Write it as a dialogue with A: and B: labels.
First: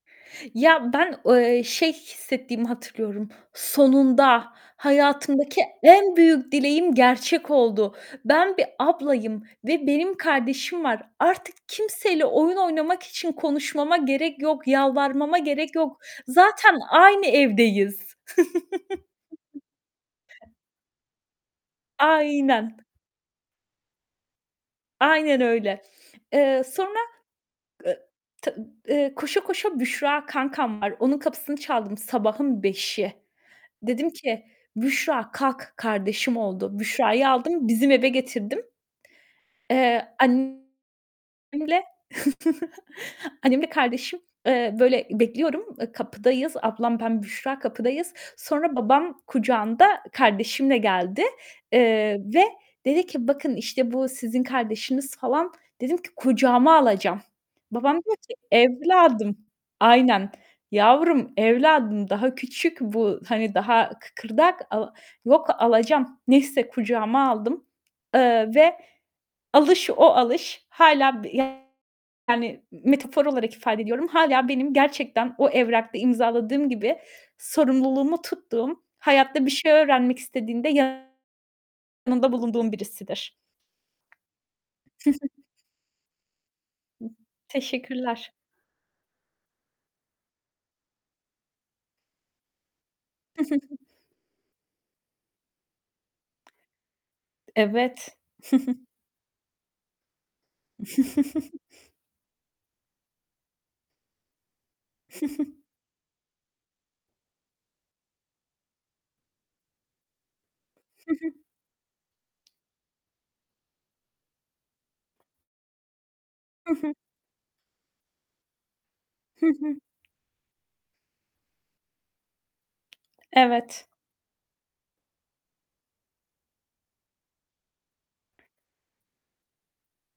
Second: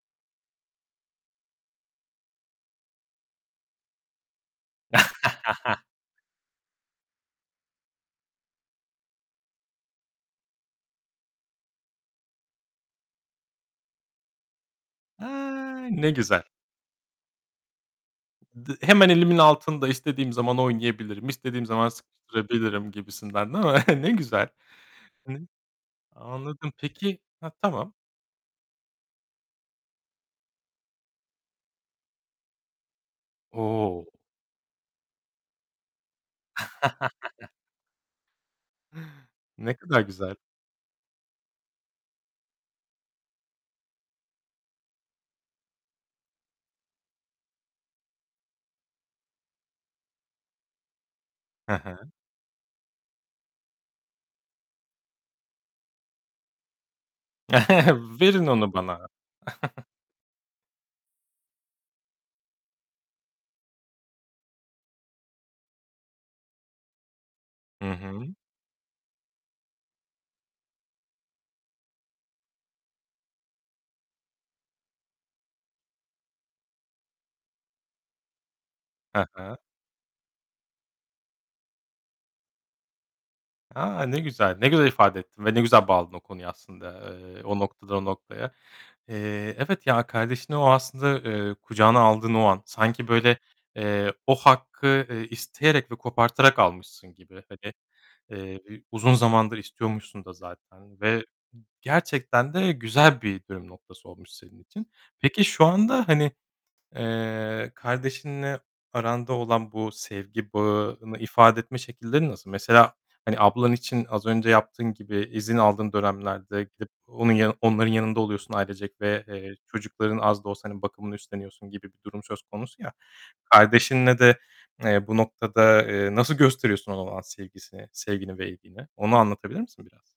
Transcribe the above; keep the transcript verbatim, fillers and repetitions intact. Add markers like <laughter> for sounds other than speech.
A: Ya, ben o eee, şey hissettiğimi hatırlıyorum. Sonunda! Hayatımdaki en
B: <laughs>
A: büyük dileğim gerçek oldu. Ben bir ablayım ve benim kardeşim var. Artık kimseyle oyun oynamak için konuşmama gerek yok, yalvarmama gerek
B: A,
A: yok.
B: ne güzel!
A: Zaten aynı evdeyiz.
B: D Hemen elimin altında istediğim
A: <chuckles>
B: zaman oynayabilirim, istediğim zaman
A: Aynen.
B: sıkıştırabilirim gibisinden, değil mi? <chuckles> Ne güzel.
A: Aynen
B: <unintelligible>
A: öyle. Eee,
B: Anladım.
A: sonra
B: Peki Ha, tamam.
A: e t eee, koşa koşa Büşra kankam var. Onun kapısını çaldım sabahın beşi. Dedim
B: O!
A: ki "Büşra kalk, kardeşim oldu." Büşra'yı
B: <laughs>
A: aldım, bizim eve getirdim.
B: Ne kadar
A: Eee,
B: güzel.
A: annemle, <chuckles> annemle kardeşim, eee, böyle, bekliyorum, eee, kapıdayız. Ablam, ben, Büşra kapıdayız. Sonra babam kucağında kardeşimle geldi.
B: Hı hı.
A: Eee, ve dedi ki "Bakın, işte, bu sizin kardeşiniz." falan. Dedim ki "Kucağıma alacağım." Babam
B: <chuckles>
A: diyor ki
B: Verin onu bana.
A: "Evladım"
B: <chuckles>
A: Aynen. "Yavrum, evladım, daha küçük bu, hani, daha kıkırdak." a "Yok, alacağım." Neyse kucağıma aldım,
B: Hı hı.
A: eee, ve alış o alış. Hâlâ yani metafor olarak ifade ediyorum, hâlâ benim gerçekten o evrakta imzaladığım gibi sorumluluğumu tuttuğum,
B: Hı
A: hayatta bir
B: hı.
A: şey öğrenmek istediğinde yanında bulunduğum birisidir.
B: A! Ne güzel. Ne güzel ifade ettin
A: <chuckles>
B: ve ne güzel bağladın o konuya
A: Hıh.
B: aslında, eee, o noktadan o
A: Teşekkürler.
B: noktaya. Eee, evet, ya, kardeşini o aslında, eee, kucağına aldığın o an sanki, böyle,
A: <chuckles>
B: eee, o hakkı, ııı, isteyerek ve kopartarak almışsın gibi, hani,
A: Evet.
B: eee, bi
A: <chuckles>
B: uzun zamandır istiyormuşsun da zaten ve
A: <chuckles>
B: gerçekten de güzel bir dönüm noktası olmuş senin için. Peki
A: <chuckles>
B: şu anda, hani, eee, kardeşinle aranda olan bu sevgi
A: Hı
B: bağını
A: hı.
B: ifade etme şekillerin nasıl? Mesela, hani, ablan için az önce yaptığın gibi izin aldığın dönemlerde
A: Hı
B: gidip
A: hı.
B: onun yanı onların yanında oluyorsun ailecek ve,
A: Hı
B: eee,
A: hı.
B: çocukların az da olsa, hani, bakımını üstleniyorsun gibi bir durum söz konusu ya.
A: Evet.
B: Kardeşinle de, eee, bu noktada, eee, nasıl gösteriyorsun ona olan sevgisini sevgini ve ilgini? Onu anlatabilir misin biraz?